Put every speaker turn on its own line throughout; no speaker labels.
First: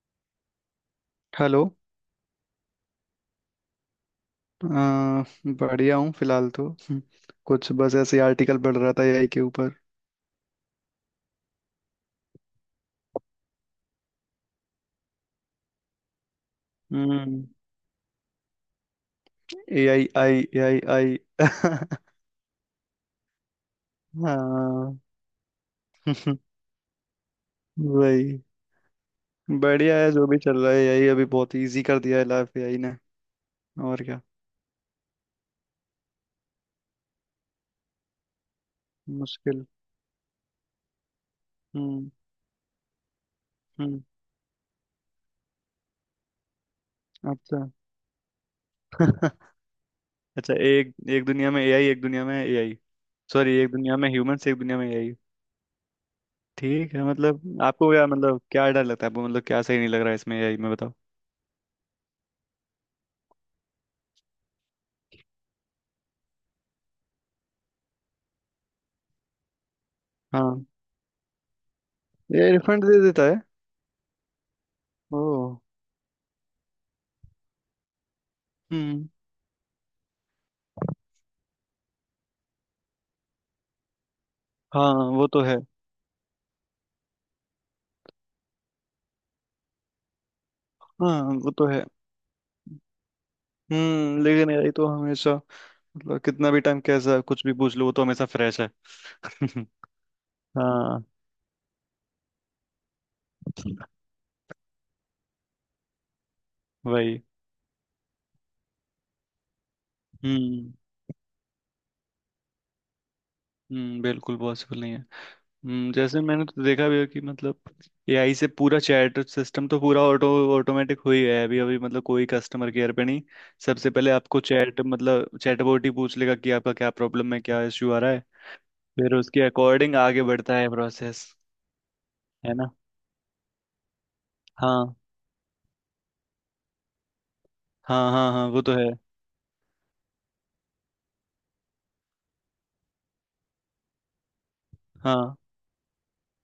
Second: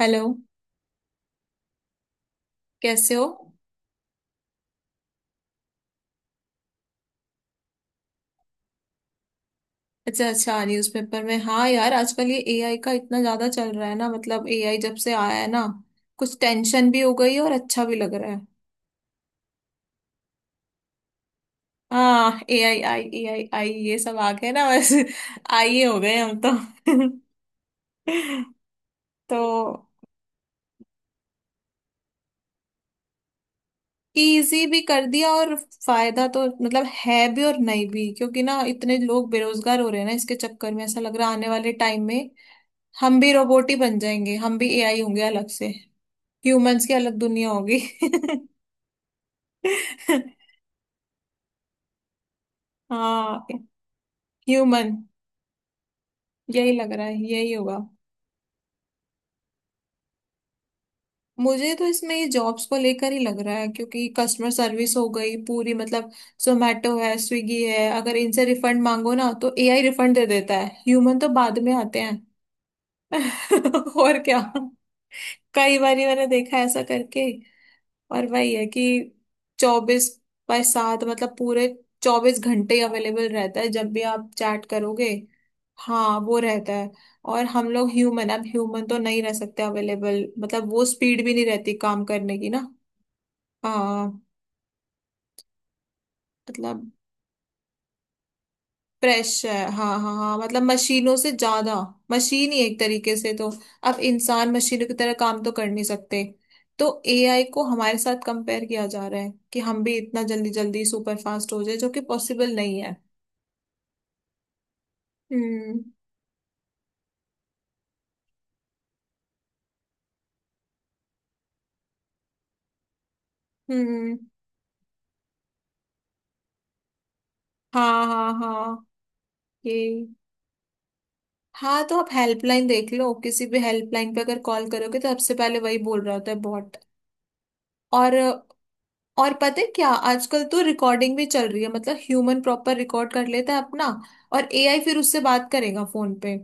Hello.
Hello.
कैसे हो?
अ, बढ़िया हूँ फिलहाल तो, कुछ बस ऐसे ही आर्टिकल पढ़ रहा था एआई के ऊपर।
अच्छा अच्छा, न्यूज़पेपर में। हाँ यार, आजकल ये एआई का इतना ज्यादा चल रहा है ना। मतलब एआई जब से आया है ना, कुछ टेंशन भी हो गई है
हम्म।
और अच्छा भी लग रहा है।
ए आई आई ए आई आई।
हाँ, एआई आई एआई आई, ये सब आ गए ना बस।
हाँ।
आई हो गए हम तो।
वही।
तो
बढ़िया है जो भी चल रहा है। एआई अभी बहुत इजी कर दिया है लाइफ एआई ने। और क्या।
इजी भी कर दिया। और फायदा तो मतलब है भी और नहीं भी, क्योंकि ना इतने लोग
मुश्किल।
बेरोजगार हो रहे हैं ना इसके चक्कर में। ऐसा लग रहा है आने वाले टाइम
हम्म।
में हम भी रोबोट ही बन
हम्म।
जाएंगे, हम भी एआई होंगे अलग से। ह्यूमंस की अलग दुनिया
अच्छा।
होगी।
अच्छा। एक एक दुनिया में एआई, एक दुनिया में एआई।
हाँ,
सॉरी, एक दुनिया में ह्यूमंस, एक दुनिया में
ह्यूमन।
एआई।
यही लग
ठीक है।
रहा है, यही
मतलब
होगा।
आपको क्या, मतलब क्या डर लगता है आपको, मतलब क्या सही नहीं लग रहा है इसमें एआई में।
मुझे तो इसमें ये जॉब्स को लेकर ही लग रहा है, क्योंकि कस्टमर सर्विस हो गई पूरी। मतलब जोमेटो है, स्विगी है, अगर इनसे रिफंड मांगो ना तो एआई रिफंड दे देता
बताओ,
है, ह्यूमन तो बाद में आते हैं।
ये रिफंड दे देता है।
और क्या।
ओ।
कई बार मैंने देखा है ऐसा करके। और वही है कि
हम्म।
24/7, मतलब पूरे 24 घंटे अवेलेबल रहता है जब भी आप चैट
हाँ
करोगे।
वो तो है।
हाँ, वो रहता है। और हम लोग ह्यूमन, अब ह्यूमन तो नहीं रह सकते अवेलेबल। मतलब वो
हाँ
स्पीड भी नहीं
वो तो
रहती
है।
काम करने की ना। हाँ।
हम्म। लेकिन यार ये तो हमेशा मतलब कितना भी टाइम,
मतलब
कैसा कुछ भी पूछ लो, वो तो हमेशा फ्रेश है।
फ्रेश है। हाँ हाँ हाँ, मतलब
हाँ।
मशीनों से ज्यादा। मशीन ही एक तरीके से तो। अब इंसान मशीनों की तरह काम तो कर नहीं सकते। तो
वही।
एआई को हमारे साथ कंपेयर किया जा रहा है कि हम भी इतना जल्दी
हम्म।
जल्दी सुपर फास्ट हो जाए, जो कि पॉसिबल नहीं है।
हम्म, बिल्कुल पॉसिबल नहीं है।
हम्म।
हम्म। जैसे मैंने तो देखा भी है कि मतलब एआई से पूरा चैट सिस्टम तो पूरा ऑटोमेटिक हो ही गया है अभी अभी। मतलब कोई कस्टमर केयर पे नहीं। सबसे पहले
हम्म।
आपको चैट मतलब चैटबॉट ही पूछ लेगा कि आपका क्या प्रॉब्लम है, क्या इश्यू आ
हाँ
रहा है।
हाँ हाँ।
फिर उसके अकॉर्डिंग
ये
आगे बढ़ता है प्रोसेस।
हाँ, तो आप
है
हेल्पलाइन
ना?
देख लो, किसी भी हेल्पलाइन पे अगर कॉल
हाँ
करोगे तो सबसे पहले वही बोल रहा होता है, बॉट।
हाँ
और
हाँ। हाँ वो तो है।
और पता है क्या, आजकल तो रिकॉर्डिंग भी चल रही है। मतलब ह्यूमन प्रॉपर रिकॉर्ड कर लेता है अपना, और एआई फिर उससे
हाँ।
बात करेगा फोन पे।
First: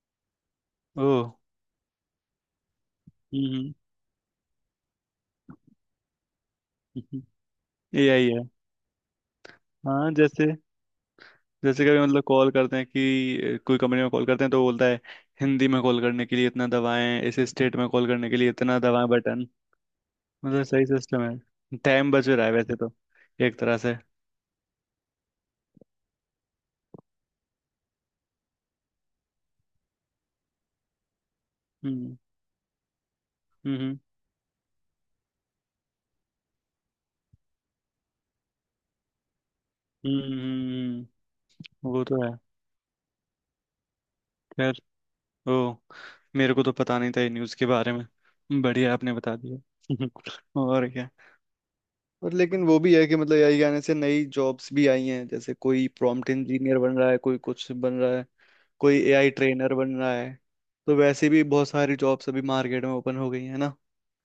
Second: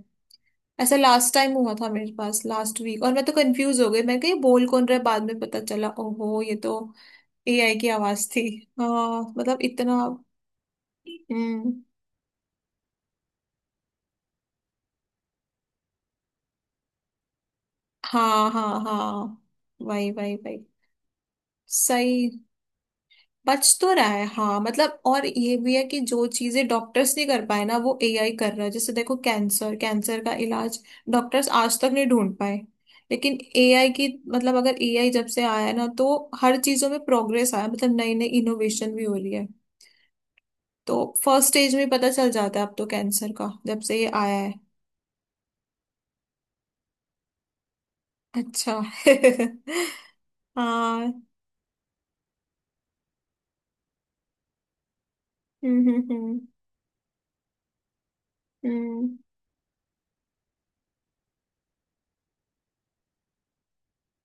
ऐसा
ओ।
लास्ट टाइम हुआ था मेरे पास, लास्ट वीक। और मैं तो
हम्म। हम्म।
कंफ्यूज हो गई, मैं कही बोल कौन रहा है। बाद में पता चला, ओहो ये तो
हम्म। हम्म।
एआई की
ए
आवाज
आई है।
थी। हाँ, मतलब इतना।
हाँ। जैसे
हम्म।
जैसे कभी मतलब कॉल करते हैं कि कोई कंपनी में कॉल करते हैं तो बोलता है, हिंदी में कॉल करने के लिए इतना दबाएं, इस स्टेट में कॉल करने के
हाँ
लिए इतना
हाँ
दबाएं बटन।
हाँ, वही वही वही।
मतलब सही सिस्टम है, टाइम बच
सही।
रहा है वैसे तो। एक तरह
बच तो
से।
रहा है हाँ। मतलब और ये भी है कि जो चीजें डॉक्टर्स नहीं कर पाए ना, वो एआई कर रहा है। जैसे देखो, कैंसर, कैंसर का इलाज डॉक्टर्स आज तक नहीं
हम्म।
ढूंढ पाए, लेकिन
हम्म।
एआई
हम्म।
की, मतलब अगर एआई जब से आया है ना, तो हर चीजों में प्रोग्रेस आया। मतलब नई नई इनोवेशन भी हो रही है।
हम्म।
तो
हम्म।
फर्स्ट स्टेज में
वो
पता
तो
चल
है।
जाता है अब तो, कैंसर का जब से ये आया है।
खैर। ओ। मेरे को तो पता नहीं था ये न्यूज़ के बारे में।
अच्छा।
बढ़िया, आपने बता दिया। और क्या।
हाँ।
और लेकिन वो भी है कि मतलब एआई आने से नई जॉब्स भी आई हैं। जैसे कोई प्रॉम्प्ट
हम्म।
इंजीनियर बन रहा है, कोई कुछ बन रहा है, कोई
हम्म।
एआई ट्रेनर बन रहा है। तो वैसे भी बहुत सारी जॉब्स अभी मार्केट में ओपन हो गई है ना।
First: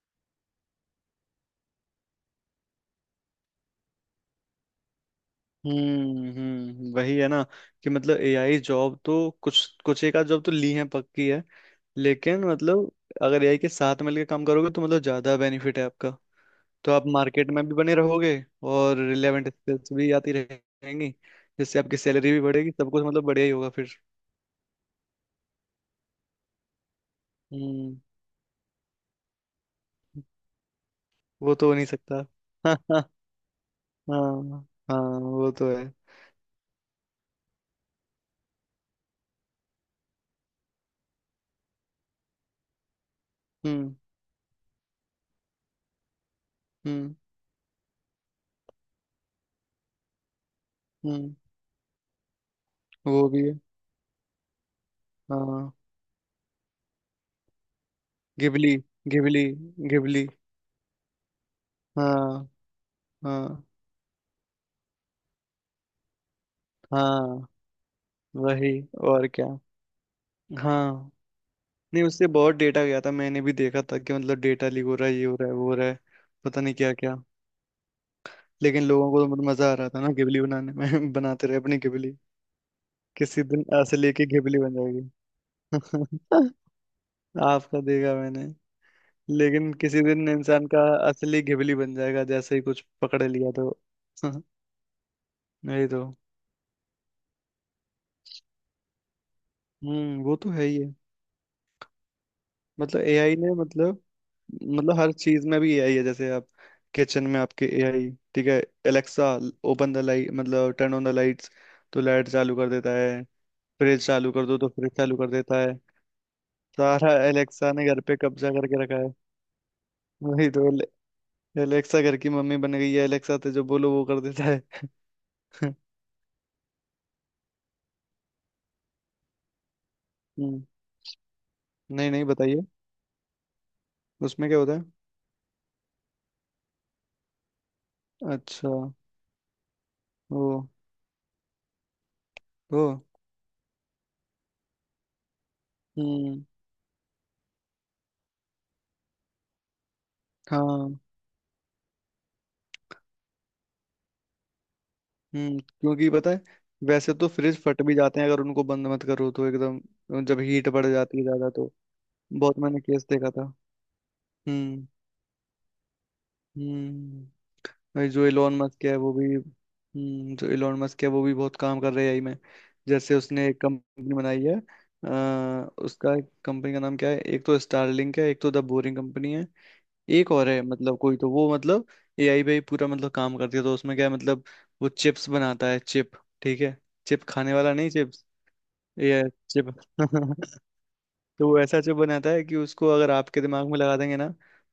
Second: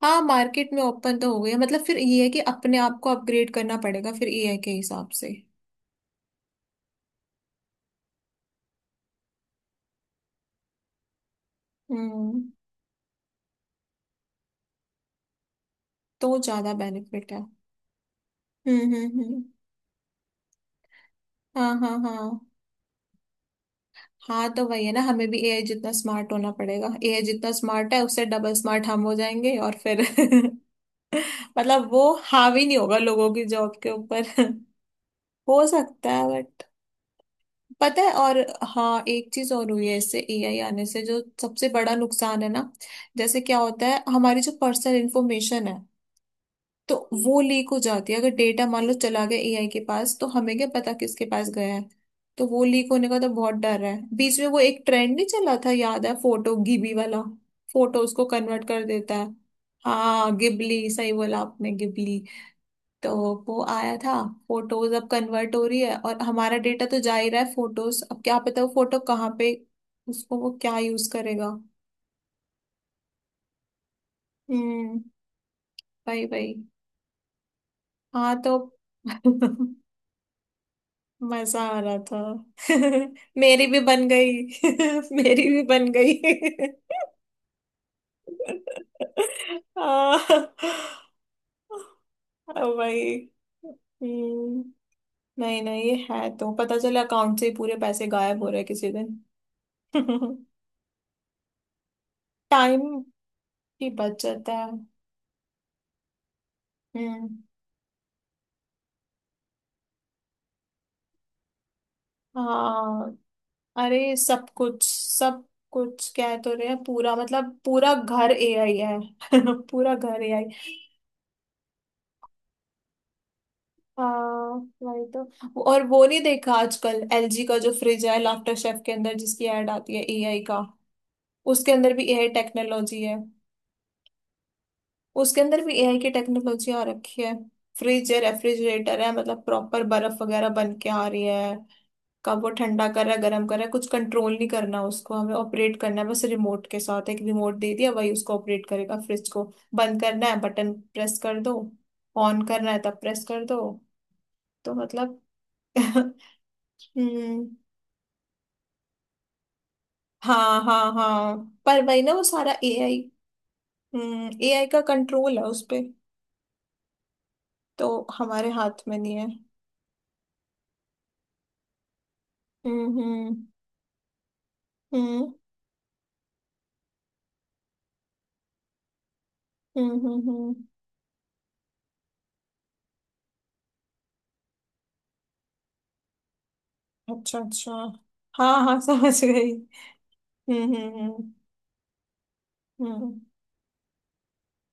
हाँ, मार्केट में ओपन तो हो गई है। मतलब फिर ये है कि अपने आप को अपग्रेड करना पड़ेगा फिर एआई के हिसाब से।
हम्म। हम्म, वही है ना कि मतलब एआई जॉब तो कुछ कुछ एक आध जॉब तो ली है, पक्की है।
हम्म।
लेकिन मतलब अगर एआई के साथ मिलकर काम करोगे तो मतलब ज्यादा बेनिफिट है आपका।
तो ज्यादा
तो आप
बेनिफिट है।
मार्केट में भी बने रहोगे, और
हम्म।
रिलेवेंट स्किल्स भी आती रहेंगी,
हाँ
जिससे आपकी
हाँ हाँ।
सैलरी भी बढ़ेगी, सब कुछ मतलब बढ़िया ही होगा फिर।
हाँ तो वही है ना, हमें भी एआई जितना स्मार्ट होना पड़ेगा। एआई जितना स्मार्ट
हम्म।
है उससे डबल स्मार्ट हम हो जाएंगे और फिर
वो तो हो नहीं
मतलब वो
सकता।
हावी नहीं होगा
हाँ।
लोगों की जॉब के ऊपर।
हाँ हाँ वो
हो
तो है।
सकता है, बट पता है। और हाँ, एक चीज और हुई है इससे, एआई आने से जो सबसे बड़ा नुकसान है ना, जैसे क्या होता
हम्म।
है, हमारी जो पर्सनल इन्फॉर्मेशन है, तो
हम्म।
वो लीक हो जाती है। अगर डेटा मान लो चला गया एआई के पास, तो हमें क्या पता किसके
हम्म।
पास गया है। तो वो लीक होने का
वो
तो
भी
बहुत
है।
डर है। बीच में वो एक ट्रेंड नहीं चला था
हाँ।
याद है, फोटो गिबी वाला। फोटो उसको कन्वर्ट
घिबली।
कर देता है।
घिबली। घिबली।
हाँ गिबली, सही बोला आपने, गिबली।
हाँ
तो वो
हाँ
आया था। फोटोज अब कन्वर्ट हो रही है, और हमारा डेटा तो जा ही रहा
हाँ।
है। फोटोज, अब क्या पता वो
वही।
फोटो
और
कहाँ
क्या।
पे, उसको वो क्या यूज
हाँ।
करेगा।
नहीं, उससे बहुत डेटा गया था। मैंने भी देखा था कि मतलब डेटा लीक हो
हम्म।
रहा है, ये हो रहा है, वो हो रहा है,
भाई भाई।
पता नहीं क्या क्या।
हाँ तो
लेकिन लोगों को तो मजा आ रहा था ना, घिबली बनाने में। बनाते रहे
मजा
अपनी
आ रहा
घिबली।
था।
किसी दिन
मेरी भी
ऐसे
बन
लेके
गई।
घिबली बन जाएगी।
मेरी भी बन गई।
आपका देखा मैंने। लेकिन किसी दिन
ओ
इंसान का असली घिबली बन जाएगा, जैसे ही कुछ
भाई।
पकड़ लिया तो।
हम्म। नहीं नहीं,
नहीं
ये
तो।
है तो पता चला अकाउंट से ही पूरे पैसे गायब हो रहे किसी दिन।
हम्म, वो तो है ही है। मतलब
टाइम
एआई ने
की
मतलब
बचत है।
मतलब हर चीज में भी एआई है। जैसे आप किचन
हम्म।
में, आपके एआई। ठीक है, एलेक्सा ओपन द लाइट मतलब टर्न ऑन द लाइट्स, तो लाइट चालू कर देता
हाँ
है। फ्रिज
अरे,
चालू कर
सब
दो तो
कुछ,
फ्रिज चालू कर
सब
देता है।
कुछ कह तो रहे हैं
सारा
पूरा, मतलब
एलेक्सा ने
पूरा
घर पे
घर
कब्जा
एआई
करके रखा
है।
है।
पूरा घर एआई।
वही तो। एलेक्सा घर की मम्मी बन गई है, एलेक्सा तो जो बोलो वो कर देता
हाँ
है।
वही तो। और वो नहीं देखा आजकल एलजी का जो फ्रिज है, लाफ्टर शेफ के अंदर जिसकी ऐड आती है एआई का,
हम्म।
उसके अंदर भी
नहीं, नहीं,
एआई
बताइए
टेक्नोलॉजी है।
उसमें क्या होता है।
उसके अंदर भी एआई की टेक्नोलॉजी आ रखी है। फ्रिज है,
अच्छा।
रेफ्रिजरेटर है, मतलब प्रॉपर बर्फ
ओ।
वगैरह बन के आ रही है। कब वो
तो
ठंडा कर रहा है, गर्म कर रहा है, कुछ कंट्रोल नहीं करना उसको। हमें ऑपरेट करना है बस
हम्म।
रिमोट के साथ, एक रिमोट दे दिया, वही उसको ऑपरेट करेगा, फ्रिज को। बंद करना है बटन
हाँ।
प्रेस कर दो, ऑन करना है तब प्रेस कर दो। तो मतलब
हम्म, क्योंकि पता है, वैसे तो
हम्म।
फ्रिज फट भी जाते हैं अगर उनको बंद मत करो तो, एकदम जब
हाँ
हीट बढ़
हाँ
जाती है
हाँ,
ज्यादा तो।
पर वही ना, वो सारा
बहुत मैंने
एआई,
केस देखा था।
एआई का
हम्म।
कंट्रोल है उस पे।
हम्म।
तो
भाई,
हमारे हाथ में नहीं है।
जो इलोन मस्क है वो भी बहुत काम कर रहे हैं आई में। जैसे
हम्म।
उसने एक कंपनी बनाई है।
हम्म
उसका कंपनी का नाम क्या है, एक तो स्टारलिंक है, एक तो द बोरिंग कंपनी है।
हम्म।
एक और है, मतलब कोई तो वो, मतलब एआई पे ही पूरा मतलब काम करती है। तो उसमें क्या है मतलब, वो चिप्स बनाता है, चिप। ठीक है, चिप
अच्छा
खाने
अच्छा,
वाला नहीं, चिप्स।
हाँ हाँ समझ
ये
गई।
चिप।
हम्म हम्म
तो वो ऐसा चिप बनाता है कि उसको
हम्म।
अगर
हम्म।
आपके दिमाग में लगा देंगे ना,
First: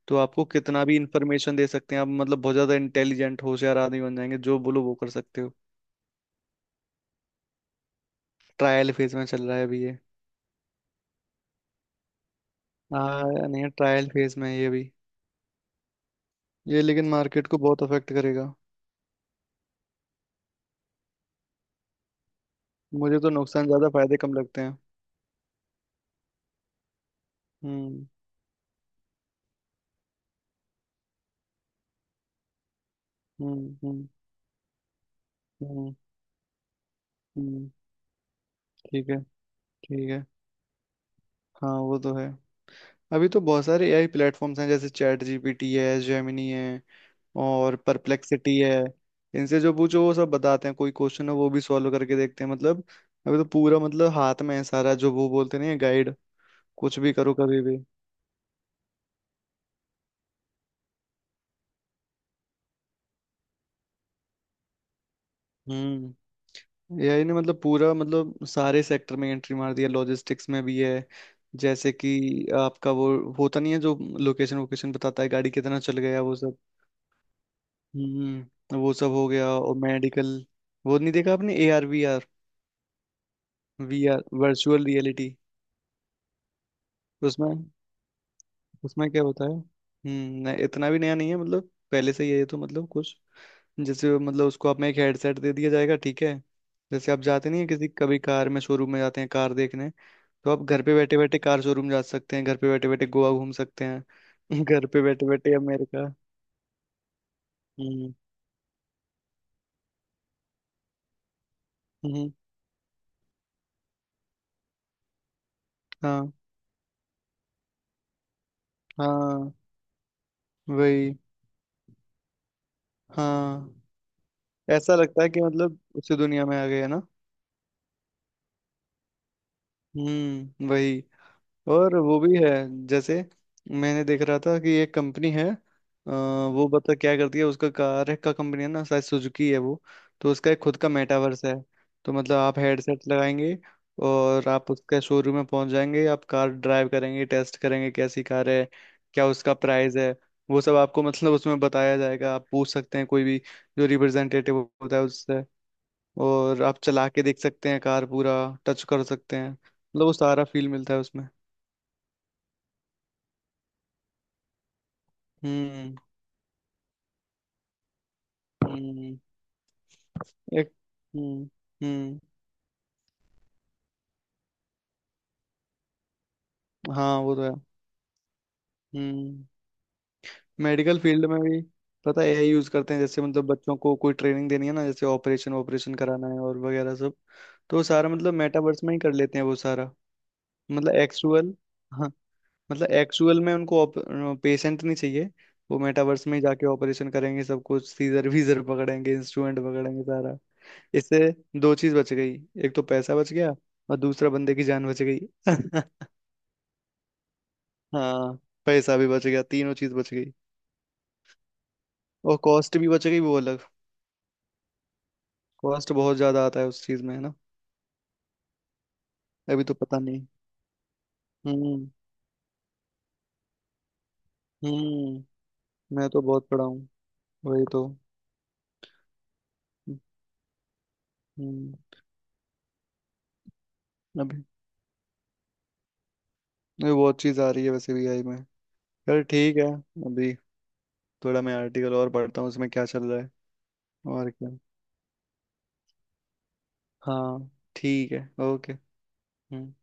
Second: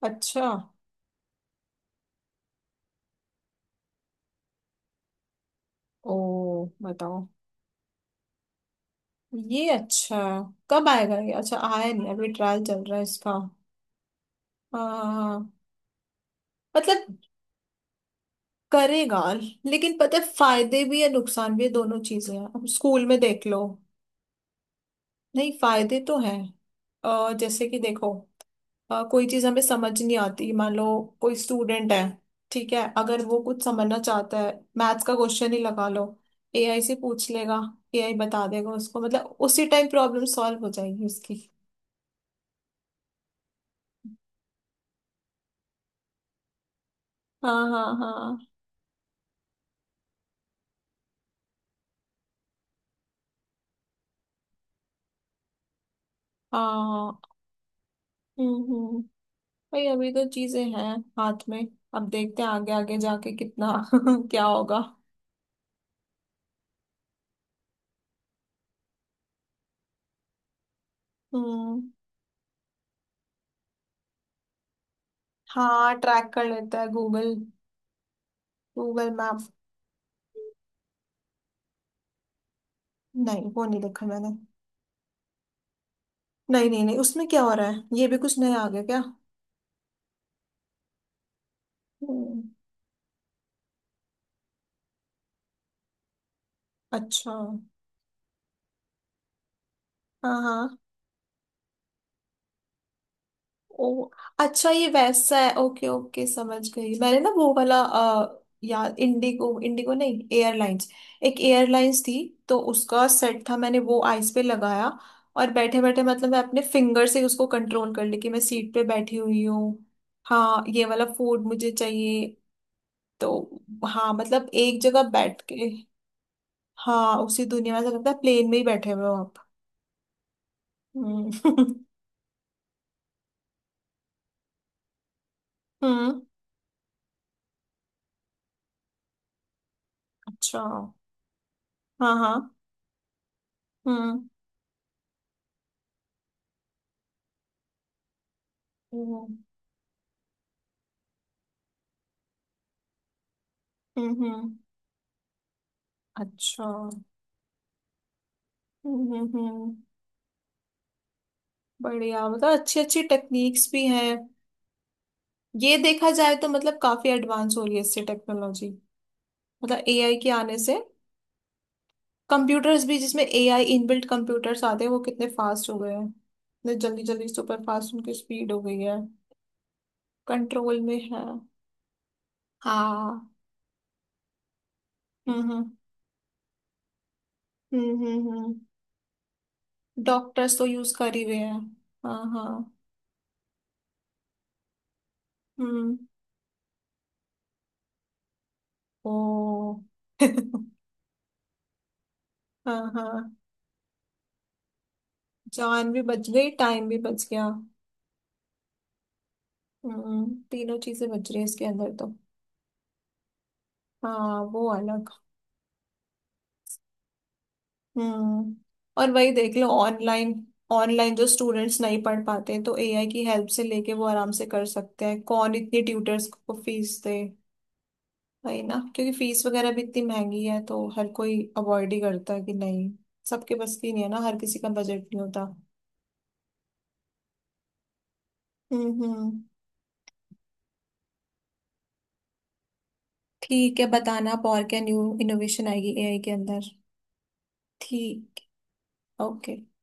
तो
अच्छा।
आपको कितना भी इंफॉर्मेशन दे सकते हैं। आप मतलब बहुत ज्यादा इंटेलिजेंट, होशियार आदमी बन जाएंगे, जो बोलो वो कर सकते हो।
ओ, बताओ।
ट्रायल फेज में चल रहा है
ये
अभी ये।
अच्छा, कब आएगा ये? अच्छा, आया नहीं अभी ट्रायल चल रहा है इसका।
हाँ।
हाँ
नहीं, ट्रायल फेज में है ये
हाँ
भी।
हाँ।
ये लेकिन
मतलब
मार्केट को बहुत अफेक्ट करेगा।
करेगा, लेकिन पता है फायदे भी है नुकसान भी है, दोनों चीजें हैं। अब स्कूल में
मुझे तो
देख लो,
नुकसान ज्यादा, फायदे कम लगते हैं।
नहीं फायदे तो हैं। जैसे कि
हम्म।
देखो, कोई चीज हमें समझ नहीं आती मान लो। कोई स्टूडेंट है, ठीक है, अगर वो कुछ
हम्म।
समझना
हम्म।
चाहता है, मैथ्स का क्वेश्चन ही लगा
हम्म।
लो, एआई से पूछ लेगा,
हम्म।
एआई बता देगा उसको।
ठीक है।
मतलब उसी टाइम
ठीक है।
प्रॉब्लम सॉल्व हो जाएगी उसकी।
हाँ वो तो है। अभी तो बहुत सारे एआई प्लेटफॉर्म्स हैं, जैसे चैट जीपीटी है, जेमिनी है,
हाँ
और
हाँ हाँ।
परप्लेक्सिटी है। इनसे जो पूछो वो सब बताते हैं, कोई क्वेश्चन है वो भी सॉल्व करके देखते हैं मतलब। अभी तो पूरा मतलब हाथ में है सारा, जो वो बोलते नहीं है, गाइड। कुछ भी
हाँ।
करो कभी भी।
हम्म हम्म हम्म। भाई अभी तो चीजें हैं हाथ में, अब देखते हैं आगे आगे जाके कितना क्या होगा।
हम्म। एआई ने मतलब पूरा मतलब सारे सेक्टर में एंट्री मार दिया, लॉजिस्टिक्स में भी है।
हम्म।
जैसे कि आपका वो होता नहीं है जो लोकेशन वोकेशन बताता है, गाड़ी कितना
हाँ
चल गया
ट्रैक
वो
कर
सब।
लेता है गूगल,
हम्म, वो
गूगल
सब हो
मैप।
गया, और मेडिकल। वो नहीं देखा आपने ए आर वी आर?
नहीं वो नहीं
वी
देखा
आर
मैंने।
Virtual reality.
नहीं नहीं नहीं, उसमें क्या हो
उसमें
रहा है, ये भी कुछ नया आ गया क्या?
उसमें क्या होता है? हम्म, नहीं, इतना भी नया नहीं है, मतलब पहले से ही है
हम्म।
ये तो मतलब, कुछ। जैसे मतलब उसको आप में एक हेडसेट दे दिया जाएगा, ठीक है। जैसे आप
अच्छा,
जाते नहीं है किसी कभी कार में, शोरूम में जाते हैं कार देखने।
हाँ
तो आप
हाँ।
घर पे बैठे बैठे कार शोरूम जा सकते हैं, घर पे बैठे बैठे गोवा घूम सकते
ओ
हैं,
अच्छा,
घर
ये
पे बैठे
वैसा
बैठे
है। Okay
America.
ओके समझ गई मैंने। ना वो वाला
हम्म।
यार, इंडिगो, इंडिगो नहीं एयरलाइंस, एक एयरलाइंस थी।
हम्म।
तो उसका सेट था मैंने, वो आइस पे लगाया। और बैठे बैठे मतलब
हाँ।
मैं अपने फिंगर से उसको कंट्रोल कर ली कि मैं सीट पे बैठी हुई
हाँ।
हूँ, हाँ ये वाला
वही।
फूड मुझे चाहिए। तो
हाँ।
हाँ मतलब एक
ऐसा
जगह
लगता है
बैठ
कि
के,
मतलब उसी दुनिया में आ गए है ना।
हाँ उसी दुनिया में, ऐसा लगता है प्लेन में ही बैठे हुए हो।
हम्म, वही।
हम्म
और वो भी है, जैसे मैंने देख रहा था कि एक कंपनी है,
हम्म।
वो बता क्या करती है। उसका कार है का कंपनी है ना, शायद सुजुकी है वो। तो उसका एक
अच्छा,
खुद का मेटावर्स है। तो
हाँ हाँ।
मतलब आप हेडसेट लगाएंगे,
हम्म
और आप उसके शोरूम में पहुंच जाएंगे, आप कार ड्राइव करेंगे, टेस्ट करेंगे कैसी कार है, क्या
हम्म।
उसका प्राइस है। वो सब आपको मतलब उसमें बताया जाएगा, आप पूछ सकते हैं कोई भी, जो
हम्म।
रिप्रेजेंटेटिव होता है उससे। और
अच्छा
आप चला के देख सकते हैं कार पूरा, टच कर
हम्म।
सकते हैं
हम्म।
मतलब, वो सारा फील मिलता है उसमें।
बढ़िया, मतलब अच्छी अच्छी टेक्निक्स भी हैं। ये
हम्म।
देखा जाए तो मतलब काफी एडवांस हो रही है इससे टेक्नोलॉजी,
हम्म।
मतलब एआई के आने
एक।
से।
हम्म। हम्म।
कंप्यूटर्स भी जिसमें एआई इनबिल्ट कंप्यूटर्स आते हैं, वो कितने फास्ट हो गए हैं। इतने जल्दी
हाँ
जल्दी
वो तो है।
सुपर फास्ट उनकी स्पीड हो गई है,
हम्म।
कंट्रोल में
मेडिकल
है।
फील्ड में भी पता है एआई यूज करते हैं। जैसे
हाँ।
मतलब बच्चों को कोई ट्रेनिंग देनी है ना, जैसे ऑपरेशन
हम्म
ऑपरेशन कराना है और वगैरह सब, तो वो सारा
हम्म।
मतलब
हम्म।
मेटावर्स में ही कर लेते हैं वो सारा।
डॉक्टर्स तो यूज
मतलब
कर ही हुए
एक्चुअल।
हैं।
हाँ,
हाँ हाँ।
मतलब एक्चुअल में उनको पेशेंट नहीं चाहिए। वो
हम्म।
मेटावर्स में ही जाके ऑपरेशन करेंगे, सब कुछ, सीजर वीजर
ओ
पकड़ेंगे, इंस्ट्रूमेंट पकड़ेंगे सारा।
हाँ।
इससे दो चीज बच गई, एक तो पैसा बच
हाँ,
गया, और दूसरा बंदे की जान बच गई।
जान भी बच गई, टाइम भी बच गया।
हाँ, पैसा भी बच गया, तीनों चीज बच गई।
हम्म, तीनों चीजें बच रही है इसके अंदर तो।
और कॉस्ट भी बच गई, वो अलग।
हाँ वो अलग।
कॉस्ट बहुत ज्यादा आता है उस चीज में है ना।
हम्म, और वही देख
अभी
लो
तो पता नहीं।
ऑनलाइन, ऑनलाइन जो स्टूडेंट्स
हम्म।
नहीं पढ़ पाते हैं, तो एआई की हेल्प से लेके वो आराम से कर सकते हैं।
हम्म।
कौन इतनी
मैं तो
ट्यूटर्स
बहुत
को
पढ़ा हूँ।
फीस दे।
वही तो।
वही ना, क्योंकि फीस वगैरह भी इतनी महंगी है तो हर कोई
हम्म।
अवॉइड ही करता है, कि नहीं सबके बस की नहीं है ना, हर
अभी
किसी का बजट नहीं होता।
अभी बहुत चीज आ रही है वैसे भी आई में। चल,
हम्म।
ठीक है। अभी थोड़ा मैं आर्टिकल और पढ़ता हूँ, उसमें क्या चल रहा है
ठीक है,
और
बताना आप
क्या।
और क्या न्यू इनोवेशन आएगी एआई के अंदर।
हाँ ठीक है,
ठीक।
ओके।
ओके।
हम्म।